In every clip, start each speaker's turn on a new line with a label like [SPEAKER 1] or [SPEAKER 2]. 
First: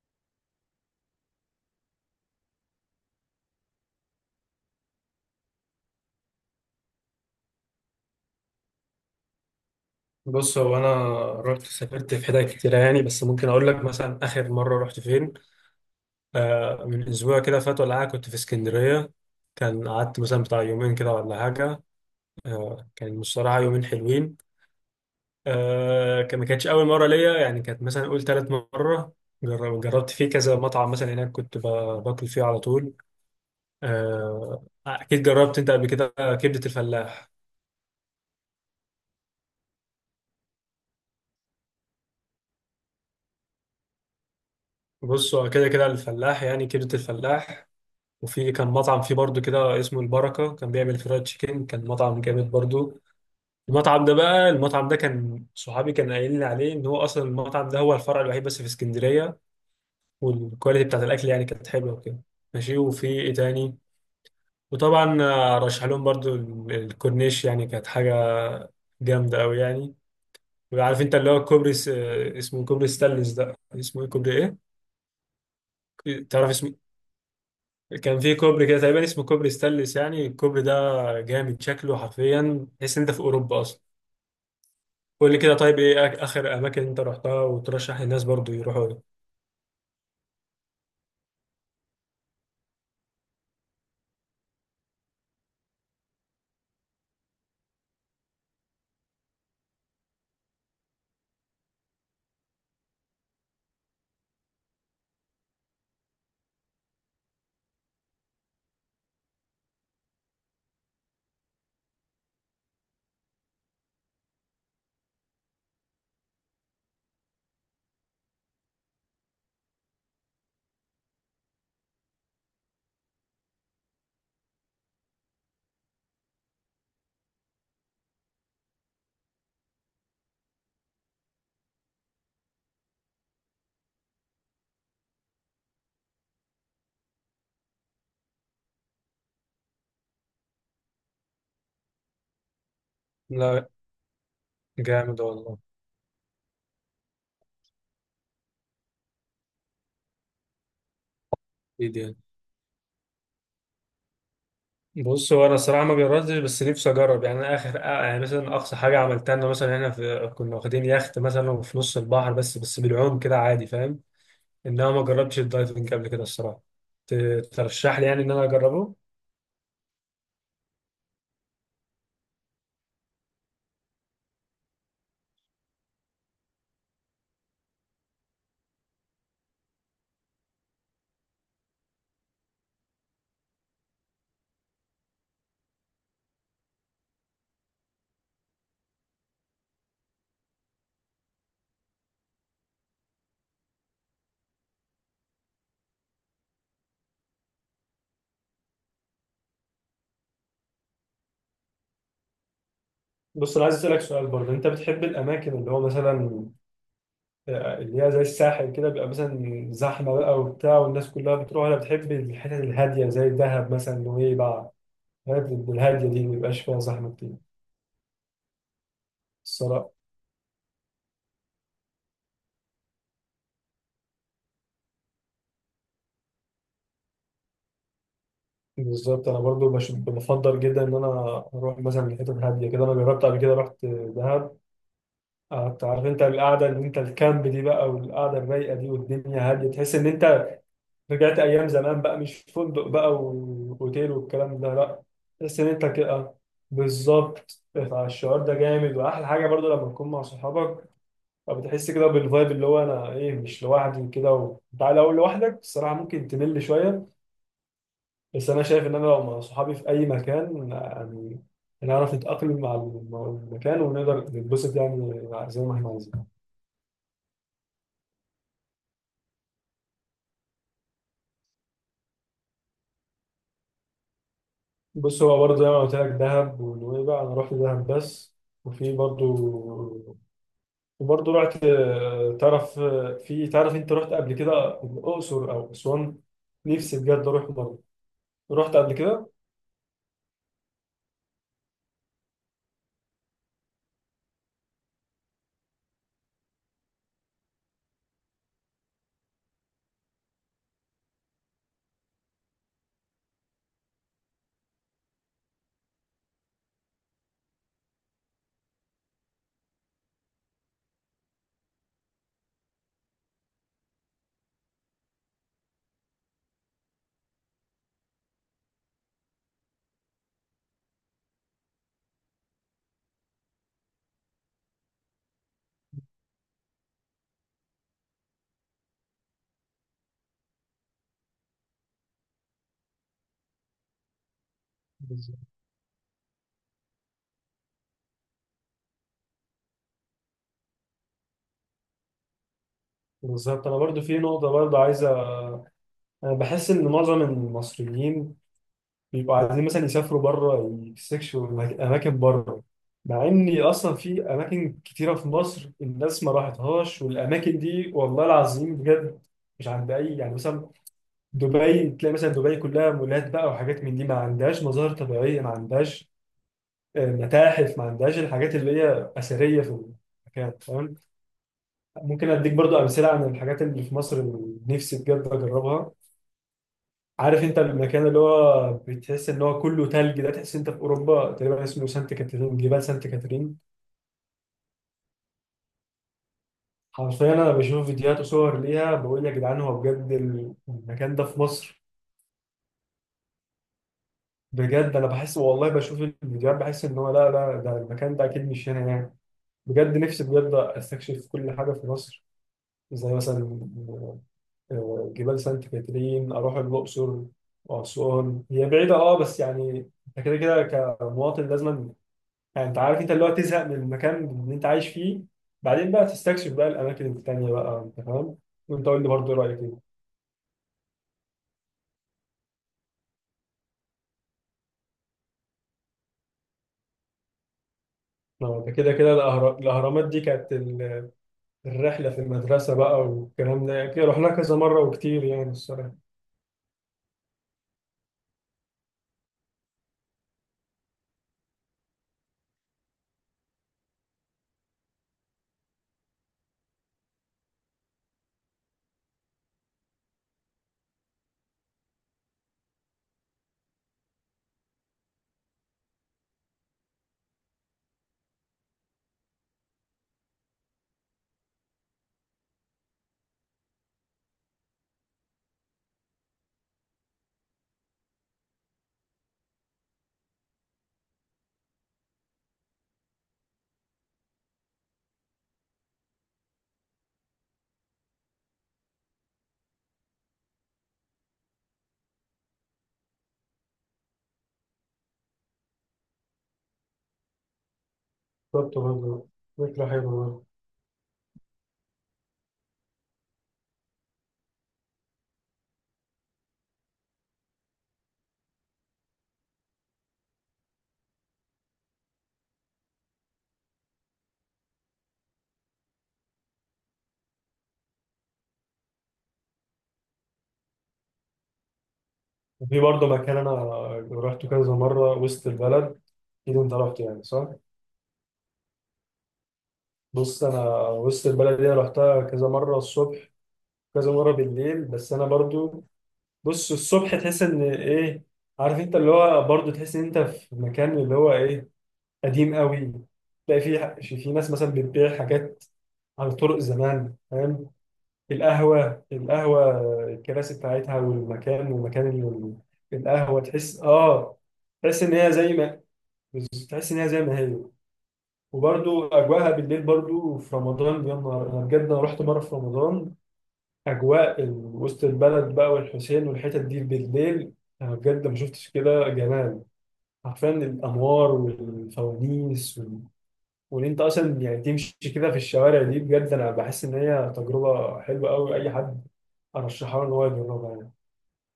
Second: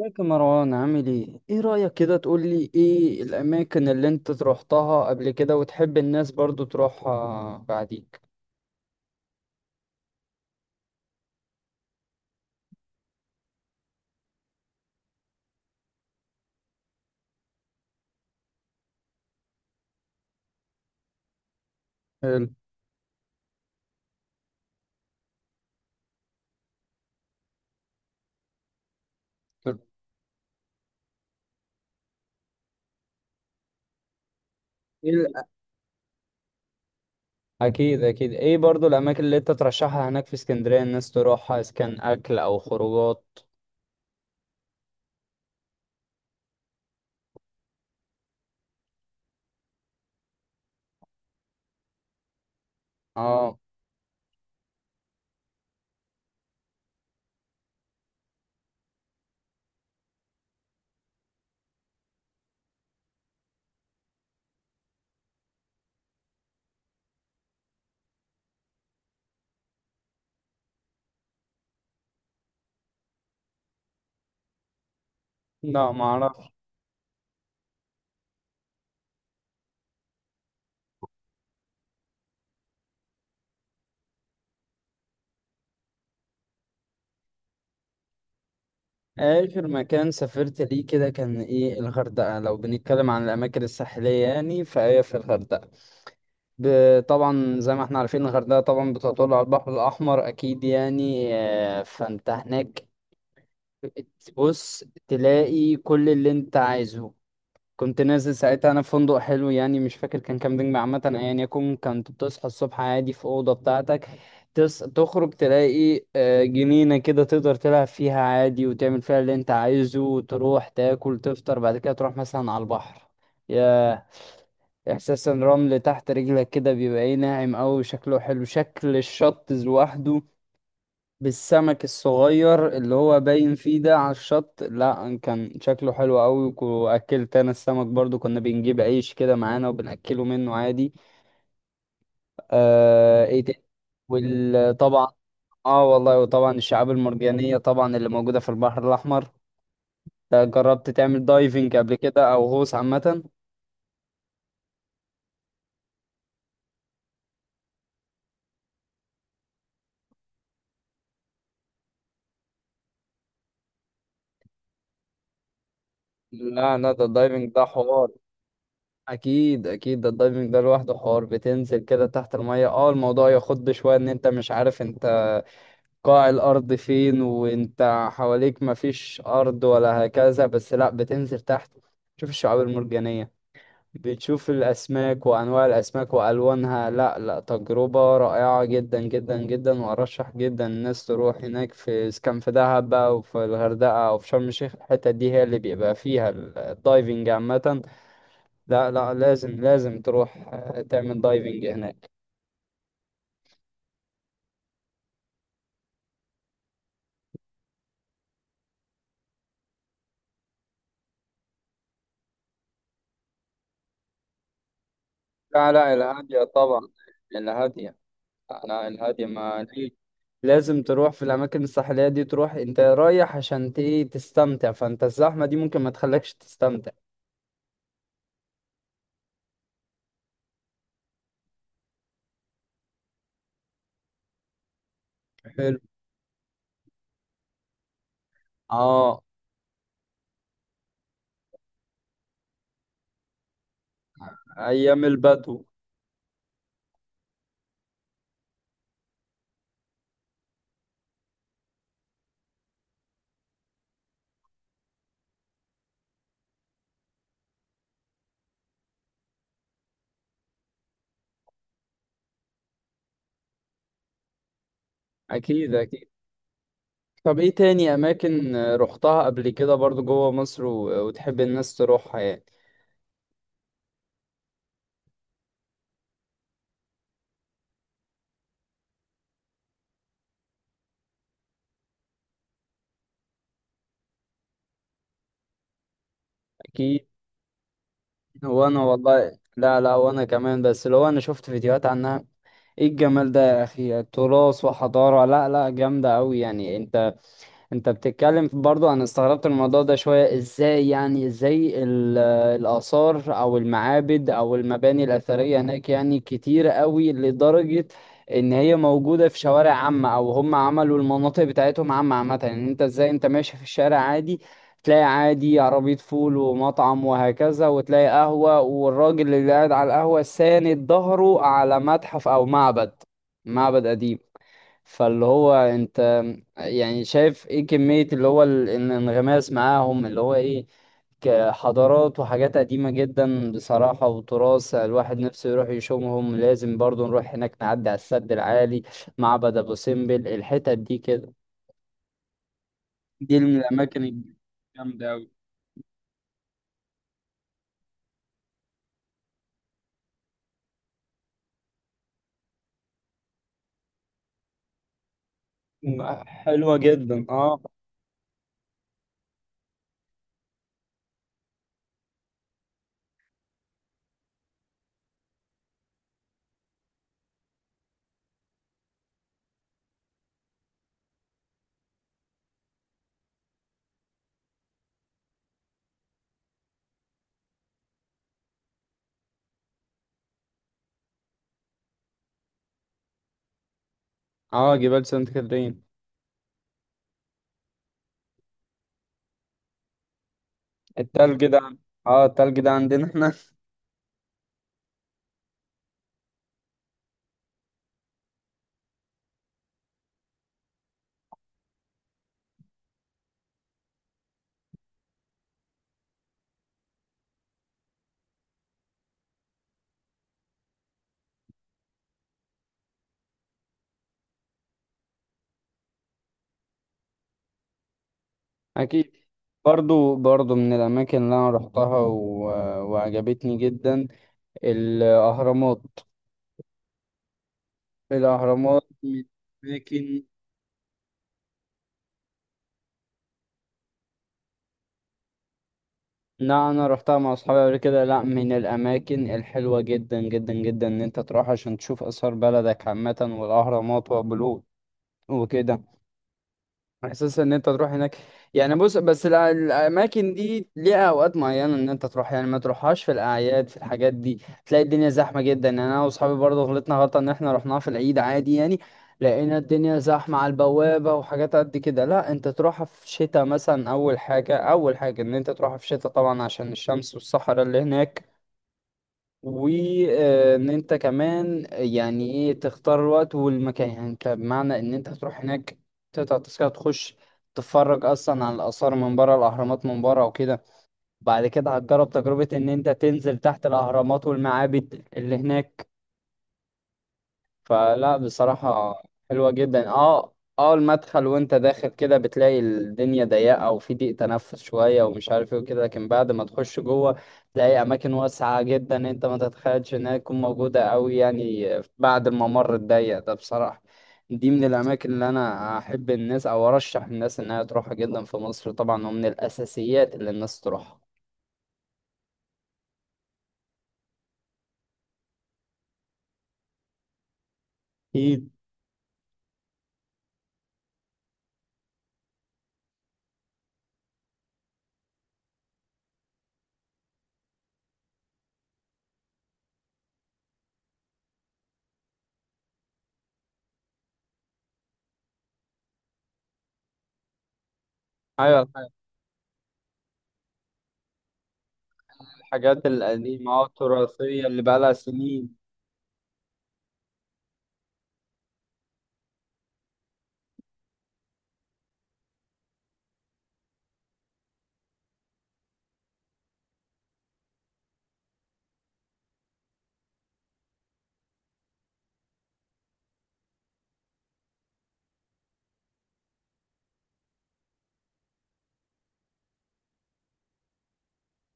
[SPEAKER 1] ازيك يا مروان؟ عامل ايه؟ ايه رأيك كده تقول لي ايه الأماكن اللي انت روحتها قبل كده وتحب الناس برضو تروحها بعديك؟
[SPEAKER 2] بص هو انا رحت سافرت في حتت كتيره يعني، بس ممكن اقول لك مثلا اخر مره رحت فين. آه، من اسبوع كده فات ولا حاجه كنت في اسكندريه. كان قعدت مثلا بتاع يومين كده ولا حاجه.
[SPEAKER 1] حلو.
[SPEAKER 2] آه كان بصراحه يومين حلوين. آه كان ما كانتش اول مره ليا، يعني كانت مثلا اقول تالت مره.
[SPEAKER 1] حلو.
[SPEAKER 2] جربت فيه كذا مطعم مثلا هناك، كنت باكل فيه على طول. آه
[SPEAKER 1] ايه
[SPEAKER 2] اكيد
[SPEAKER 1] ال-
[SPEAKER 2] جربت انت قبل كده، كبده الفلاح.
[SPEAKER 1] أكيد، أكيد. ايه برضو الأماكن اللي انت ترشحها هناك في اسكندرية الناس تروحها، إذا كان أكل أو خروجات؟
[SPEAKER 2] بص هو كده كده الفلاح، يعني كبده الفلاح. وفي كان مطعم فيه برضو كده اسمه البركة، كان بيعمل فرايد تشيكن، كان مطعم جامد برضو.
[SPEAKER 1] اه.
[SPEAKER 2] المطعم ده كان صحابي كان قايل لي عليه ان هو اصلا المطعم ده هو الفرع الوحيد بس في اسكندرية، والكواليتي بتاعت الاكل يعني كانت حلوة وكده. ماشي، وفي ايه تاني؟ وطبعا آه، رشح لهم برضو الكورنيش، يعني كانت حاجة جامدة قوي يعني. وعارف انت اللي هو الكوبري س- آه، اسمه كوبري ستانلس، ده اسمه ايه كوبري ايه؟
[SPEAKER 1] لا،
[SPEAKER 2] تعرف
[SPEAKER 1] معرفش.
[SPEAKER 2] اسمه؟ كان في كوبري كده تقريبا اسمه كوبري ستانلس، يعني الكوبري ده جامد شكله، حرفيا تحس إن انت في اوروبا اصلا. قول لي كده طيب، ايه اخر اماكن انت رحتها وترشح للناس برضو يروحوا لها؟
[SPEAKER 1] آخر مكان سافرت ليه كده كان ايه؟ الغردقة. لو بنتكلم عن الأماكن الساحلية يعني، فهي في الغردقة. طبعا زي ما احنا عارفين الغردقة طبعا بتطل على البحر الأحمر، أكيد يعني. فانت هناك بص تلاقي كل اللي انت عايزه. كنت نازل ساعتها انا في فندق حلو، يعني مش فاكر كان كام نجم عامه، ايا يكن. كنت بتصحى الصبح عادي في اوضه بتاعتك، تخرج تلاقي جنينه كده تقدر تلعب فيها عادي وتعمل فيها اللي انت عايزه، وتروح تاكل تفطر، بعد كده تروح مثلا على البحر. يا احساس الرمل تحت رجلك كده، بيبقى ايه، ناعم قوي. شكله حلو شكل الشط لوحده بالسمك الصغير اللي هو باين فيه ده على الشط. لا، كان شكله حلو قوي. واكلت انا السمك برضو، كنا بنجيب عيش كده معانا وبناكله منه عادي. آه. ايه تاني؟
[SPEAKER 2] لا
[SPEAKER 1] وطبعا.
[SPEAKER 2] جامد والله.
[SPEAKER 1] اه والله. وطبعا الشعاب المرجانية طبعا اللي موجودة في البحر الاحمر ده. جربت تعمل دايفنج
[SPEAKER 2] ايه
[SPEAKER 1] قبل
[SPEAKER 2] دي؟
[SPEAKER 1] كده او غوص عامة؟
[SPEAKER 2] بص هو انا الصراحه ما جربتش، بس نفسي اجرب يعني. أنا اخر آه، يعني مثلا اقصى حاجه عملتها ان مثلا احنا في كنا واخدين يخت مثلا في نص البحر، بس بالعوم كده عادي، فاهم. انما ما جربتش الدايفنج قبل كده الصراحه.
[SPEAKER 1] لا لا، ده
[SPEAKER 2] ت-
[SPEAKER 1] الدايفنج ده
[SPEAKER 2] ترشح لي
[SPEAKER 1] حوار.
[SPEAKER 2] يعني ان انا اجربه؟
[SPEAKER 1] اكيد اكيد، ده الدايفنج ده لوحده حوار. بتنزل كده تحت المية، اه الموضوع يخض شوية، ان انت مش عارف انت قاع الأرض فين، وأنت حواليك مفيش أرض ولا هكذا. بس لأ، بتنزل تحت تشوف الشعاب المرجانية، بتشوف الأسماك وأنواع الأسماك وألوانها. لأ لأ، تجربة رائعة جدا جدا جدا. وأرشح جدا الناس تروح هناك، في إذا كان في دهب بقى وفي الغردقة أو في شرم الشيخ، الحتة دي هي اللي بيبقى فيها الدايفنج عامة. لأ لأ، لازم لازم تروح تعمل دايفنج هناك.
[SPEAKER 2] بص انا عايز اسالك سؤال برضه، انت بتحب الاماكن اللي هو مثلا آه، اللي هي زي الساحل كده بيبقى مثلا زحمة بقى وبتاع والناس كلها بتروح؟ أنا بتحب الحتت الهادية، زي دهب مثلا، نويبع. الحتت
[SPEAKER 1] لا لا،
[SPEAKER 2] الهادية دي
[SPEAKER 1] الهادية
[SPEAKER 2] مبيبقاش فيها
[SPEAKER 1] طبعا.
[SPEAKER 2] زحمة كتير
[SPEAKER 1] الهادية. لا الهادية ما
[SPEAKER 2] الصراحة.
[SPEAKER 1] دي. لازم تروح في الأماكن الساحلية دي، تروح أنت رايح عشان إيه، تستمتع، فأنت الزحمة دي ممكن ما تخليكش تستمتع.
[SPEAKER 2] بالظبط، أنا برضو بفضل جدا إن أنا أروح مثلا لحتت هادية كده. أنا جربت قبل كده، رحت دهب
[SPEAKER 1] حلو.
[SPEAKER 2] قعدت، عارف أنت القعدة اللي أنت الكامب دي بقى، والقعدة الرايقة دي
[SPEAKER 1] اه.
[SPEAKER 2] والدنيا هادية، تحس إن أنت رجعت ايام زمان بقى، مش فندق بقى واوتيل والكلام ده لا.
[SPEAKER 1] أيام
[SPEAKER 2] تحس
[SPEAKER 1] البدو.
[SPEAKER 2] ان انت كده بالظبط. فالشعور ده جامد، واحلى حاجه برضو لما تكون مع صحابك، فبتحس كده بالفايب اللي هو انا ايه مش لوحدي كده. و... انت لو لوحدك الصراحه ممكن تمل شويه، بس انا شايف ان انا لو مع صحابي في اي مكان يعني، نعرف نتاقلم مع مع المكان ونقدر نتبسط يعني، زي
[SPEAKER 1] أكيد
[SPEAKER 2] ما احنا
[SPEAKER 1] أكيد.
[SPEAKER 2] عايزين.
[SPEAKER 1] طب إيه تاني أماكن رحتها قبل كده برضو جوه مصر وتحب الناس تروحها يعني؟
[SPEAKER 2] بص هو برضه زي ما قلت لك، دهب ونويبع، انا رحت دهب بس. وفي برضه، وبرضه رحت آه، تعرف آه، في تعرف انت رحت قبل كده الاقصر او اسوان؟ نفسي
[SPEAKER 1] أكيد.
[SPEAKER 2] بجد اروح برضه، رحت
[SPEAKER 1] وأنا
[SPEAKER 2] قبل كده.
[SPEAKER 1] والله، لا لا وأنا كمان، بس لو أنا شفت فيديوهات عنها. إيه الجمال ده يا أخي، تراث وحضارة. لا لا، جامدة أوي يعني. أنت انت بتتكلم برضو، انا استغربت الموضوع ده شوية. ازاي يعني؟ ازاي الآثار او المعابد او المباني الأثرية هناك يعني كتير قوي، لدرجة ان هي موجودة في شوارع عامة، او هم عملوا المناطق بتاعتهم عامة عامة يعني. انت ازاي انت ماشي في الشارع عادي تلاقي عادي عربية فول ومطعم وهكذا، وتلاقي قهوة والراجل اللي قاعد على القهوة ساند ظهره على متحف او معبد، معبد قديم. فاللي هو انت يعني شايف ايه كمية اللي هو الانغماس معاهم اللي هو ايه، كحضارات وحاجات قديمة جدا بصراحة وتراث الواحد
[SPEAKER 2] بالظبط.
[SPEAKER 1] نفسه يروح يشوفهم. لازم برضو نروح هناك نعدي على السد العالي، معبد ابو سمبل، الحتت دي كده، دي من
[SPEAKER 2] بالظبط، انا برضه
[SPEAKER 1] الاماكن
[SPEAKER 2] في نقطه برضه
[SPEAKER 1] الجامدة
[SPEAKER 2] عايزه.
[SPEAKER 1] اوي.
[SPEAKER 2] انا بحس ان معظم المصريين بيبقوا عايزين مثلا يسافروا بره، يستكشفوا اماكن بره، مع ان اصلا في اماكن كتيره في مصر
[SPEAKER 1] م-
[SPEAKER 2] الناس ما
[SPEAKER 1] حلوة
[SPEAKER 2] راحتهاش،
[SPEAKER 1] جدا.
[SPEAKER 2] والاماكن
[SPEAKER 1] اه.
[SPEAKER 2] دي والله العظيم بجد مش عند اي، يعني مثلا دبي، تلاقي مثلا دبي كلها مولات بقى وحاجات من دي، ما عندهاش مظاهر طبيعية، ما عندهاش آه، متاحف، ما عندهاش الحاجات اللي هي أثرية في المكان، فاهم. ممكن أديك برضو أمثلة عن الحاجات اللي في مصر اللي نفسي بجد أجربها. عارف أنت المكان اللي هو بتحس إن هو كله تلج ده، تحس أنت في أوروبا تقريبا، اسمه سانت كاترين، جبال سانت كاترين.
[SPEAKER 1] اه، جبال سانت كاترين.
[SPEAKER 2] حرفيا أنا بشوف فيديوهات وصور ليها بقول يا جدعان هو بجد المكان ده في
[SPEAKER 1] التلج ده.
[SPEAKER 2] مصر؟
[SPEAKER 1] اه التلج ده عندنا احنا.
[SPEAKER 2] بجد أنا بحس والله بشوف الفيديوهات بحس إن هو لا لا، ده المكان ده أكيد مش هنا يعني. بجد نفسي بجد استكشف كل حاجه في مصر، زي مثلا آه، جبال سانت كاترين، اروح الاقصر واسوان. هي بعيده اه، بس يعني انت كده كده كمواطن لازم، يعني انت عارف انت اللي هو تزهق من المكان اللي انت عايش فيه، بعدين بقى تستكشف بقى الاماكن التانيه بقى، انت فاهم. وانت قول لي
[SPEAKER 1] أكيد.
[SPEAKER 2] برضه رايك ايه.
[SPEAKER 1] برضو برضو من الأماكن اللي أنا رحتها وعجبتني جدا، الأهرامات.
[SPEAKER 2] آه، ده
[SPEAKER 1] الأهرامات
[SPEAKER 2] كده كده
[SPEAKER 1] من
[SPEAKER 2] الاهرامات دي
[SPEAKER 1] الأماكن.
[SPEAKER 2] كانت الرحله في المدرسه بقى والكلام ده، يعني رحنا كذا مره وكتير يعني الصراحه.
[SPEAKER 1] لا أنا رحتها مع أصحابي قبل كده. لا، من الأماكن الحلوة جدا جدا جدا إن أنت تروح عشان تشوف آثار بلدك عامة، والأهرامات وأبو الهول وكده. احساس ان انت تروح هناك يعني. بص بس الاماكن دي ليها اوقات معينه ان انت تروح يعني. ما تروحهاش في الاعياد، في الحاجات دي تلاقي الدنيا زحمه جدا يعني. انا واصحابي برضه غلطنا غلطه ان احنا رحناها في العيد عادي يعني، لقينا الدنيا زحمه على البوابه وحاجات قد كده. لا انت تروحها في شتاء مثلا. اول حاجه، اول حاجه ان انت تروحها في شتاء طبعا عشان الشمس والصحراء اللي هناك. وان انت كمان يعني ايه تختار الوقت والمكان، يعني انت بمعنى ان انت هتروح هناك تقطع تذكرة تخش، تتفرج اصلا على الاثار من بره، الاهرامات من بره وكده. بعد كده هتجرب تجربة ان انت تنزل تحت الاهرامات والمعابد اللي هناك. فلا
[SPEAKER 2] بالظبط
[SPEAKER 1] بصراحة
[SPEAKER 2] برضه،
[SPEAKER 1] حلوة
[SPEAKER 2] فكره
[SPEAKER 1] جدا.
[SPEAKER 2] حلوه
[SPEAKER 1] اه
[SPEAKER 2] برضه.
[SPEAKER 1] اه، المدخل وانت داخل كده بتلاقي الدنيا ضيقة وفي ضيق تنفس شوية ومش عارف ايه وكده، لكن بعد ما تخش جوه تلاقي أماكن واسعة جدا، انت ما تتخيلش انها تكون موجودة أوي يعني، بعد الممر الضيق ده بصراحة. دي من الأماكن اللي أنا أحب الناس أو أرشح الناس إنها تروحها جدا في مصر طبعا، ومن الأساسيات اللي الناس تروحها.
[SPEAKER 2] وفي برضه مكان أنا روحته كذا مرة، وسط البلد، أكيد أنت رحت يعني صح؟
[SPEAKER 1] أكيد.
[SPEAKER 2] بص أنا، وسط البلد دي أنا رحتها كذا مرة الصبح، كذا مرة بالليل، بس أنا برضه بص الصبح تحس إن إيه، عارف أنت اللي هو برضه تحس إن أنت في مكان اللي هو إيه، قديم قوي. تلاقي في في ناس مثلا بتبيع حاجات على طرق زمان فاهم،
[SPEAKER 1] أيوة.
[SPEAKER 2] القهوة، القهوة الكراسي بتاعتها والمكان، ومكان
[SPEAKER 1] الحاجات
[SPEAKER 2] القهوة،
[SPEAKER 1] القديمة، اه
[SPEAKER 2] تحس اه،
[SPEAKER 1] التراثية اللي بقالها
[SPEAKER 2] تحس ان هي زي
[SPEAKER 1] سنين.
[SPEAKER 2] ما، تحس ان هي زي ما هي. وبرده اجواءها بالليل برده في رمضان، يا نهار، انا بجد انا رحت مره في رمضان، اجواء وسط البلد بقى والحسين والحتت دي بالليل، انا بجد ما شفتش كده جمال، حرفيا الانوار والفوانيس وال... وان انت اصلا يعني تمشي كده في الشوارع دي، بجد انا بحس ان هي تجربه حلوه قوي، اي حد ارشحها له ان هو يجربها يعني.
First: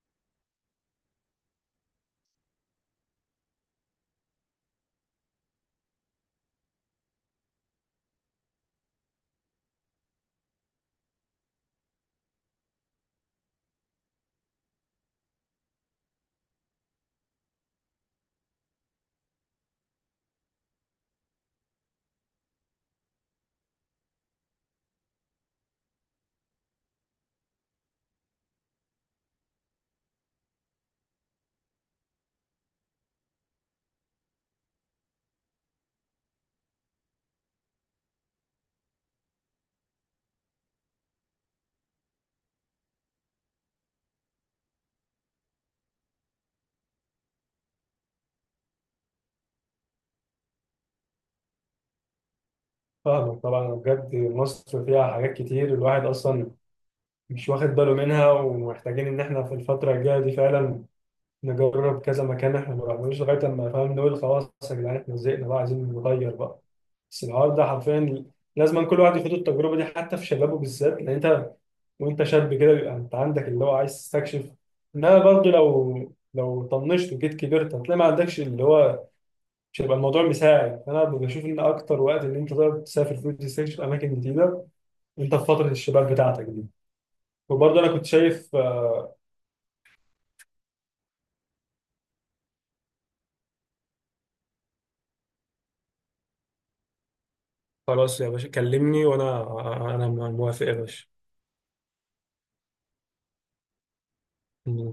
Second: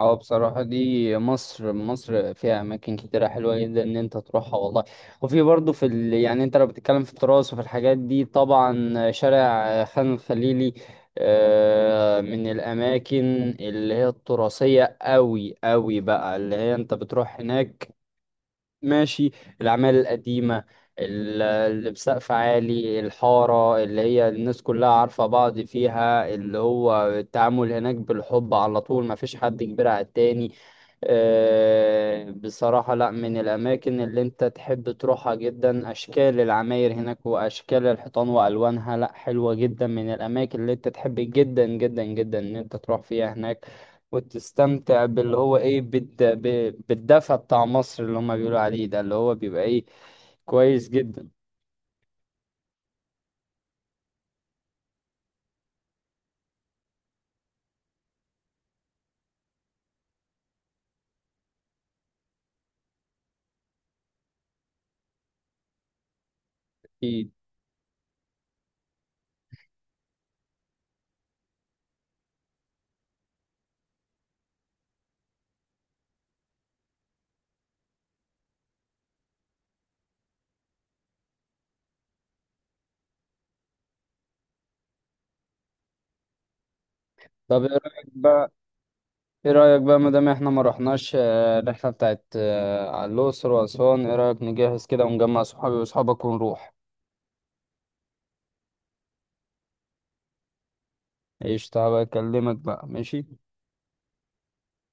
[SPEAKER 1] اه بصراحة، دي مصر، مصر فيها أماكن كتيرة حلوة جدا إن أنت تروحها والله. وفي برضه في يعني أنت لو بتتكلم في التراث وفي الحاجات دي، طبعا شارع خان الخليلي من الأماكن اللي هي التراثية أوي أوي بقى، اللي هي أنت بتروح هناك ماشي، الأعمال القديمة، اللي بسقف عالي، الحارة اللي هي الناس كلها عارفة بعض فيها، اللي هو التعامل هناك بالحب على طول، مفيش حد كبير على التاني. بصراحة لا، من الأماكن اللي أنت تحب تروحها جدا. أشكال العماير هناك وأشكال الحيطان وألوانها، لا حلوة جدا. من الأماكن اللي أنت تحب جدا جدا جدا إن أنت تروح فيها هناك، وتستمتع باللي هو إيه، بالدفى بتاع مصر اللي هما بيقولوا عليه ده، اللي هو بيبقى إيه، كويس جدا.
[SPEAKER 2] فاهمك طبعا، بجد مصر فيها حاجات كتير الواحد اصلا مش واخد باله منها، ومحتاجين ان احنا في الفتره الجايه دي فعلا نجرب كذا مكان احنا ما رحناش لغايه لما فاهم، نقول خلاص يا جدعان احنا زهقنا بقى، عايزين نغير بقى. بس
[SPEAKER 1] أكيد.
[SPEAKER 2] الحوار ده حرفيا لازم كل واحد يخوض التجربه دي، حتى في شبابه بالذات، لان انت وانت شاب كده بيبقى انت عندك اللي هو عايز تستكشف، انما برضه لو طنشت وجيت كبرت هتلاقي ما عندكش اللي هو، مش هيبقى الموضوع مساعد. فانا بشوف ان اكتر وقت ان انت تقدر تسافر فيه وتستكشف اماكن جديده، انت في فتره الشباب بتاعتك دي.
[SPEAKER 1] طب إيه
[SPEAKER 2] وبرضه انا كنت
[SPEAKER 1] رأيك بقى؟
[SPEAKER 2] شايف آه،
[SPEAKER 1] إيه رأيك بقى، مادام إحنا ما رحناش الرحلة بتاعت على الأقصر وأسوان، إيه رأيك نجهز كده ونجمع صحابي وأصحابك ونروح؟
[SPEAKER 2] خلاص يا باشا كلمني، انا موافق يا باشا.
[SPEAKER 1] ايش، تعالى اكلمك بقى ماشي.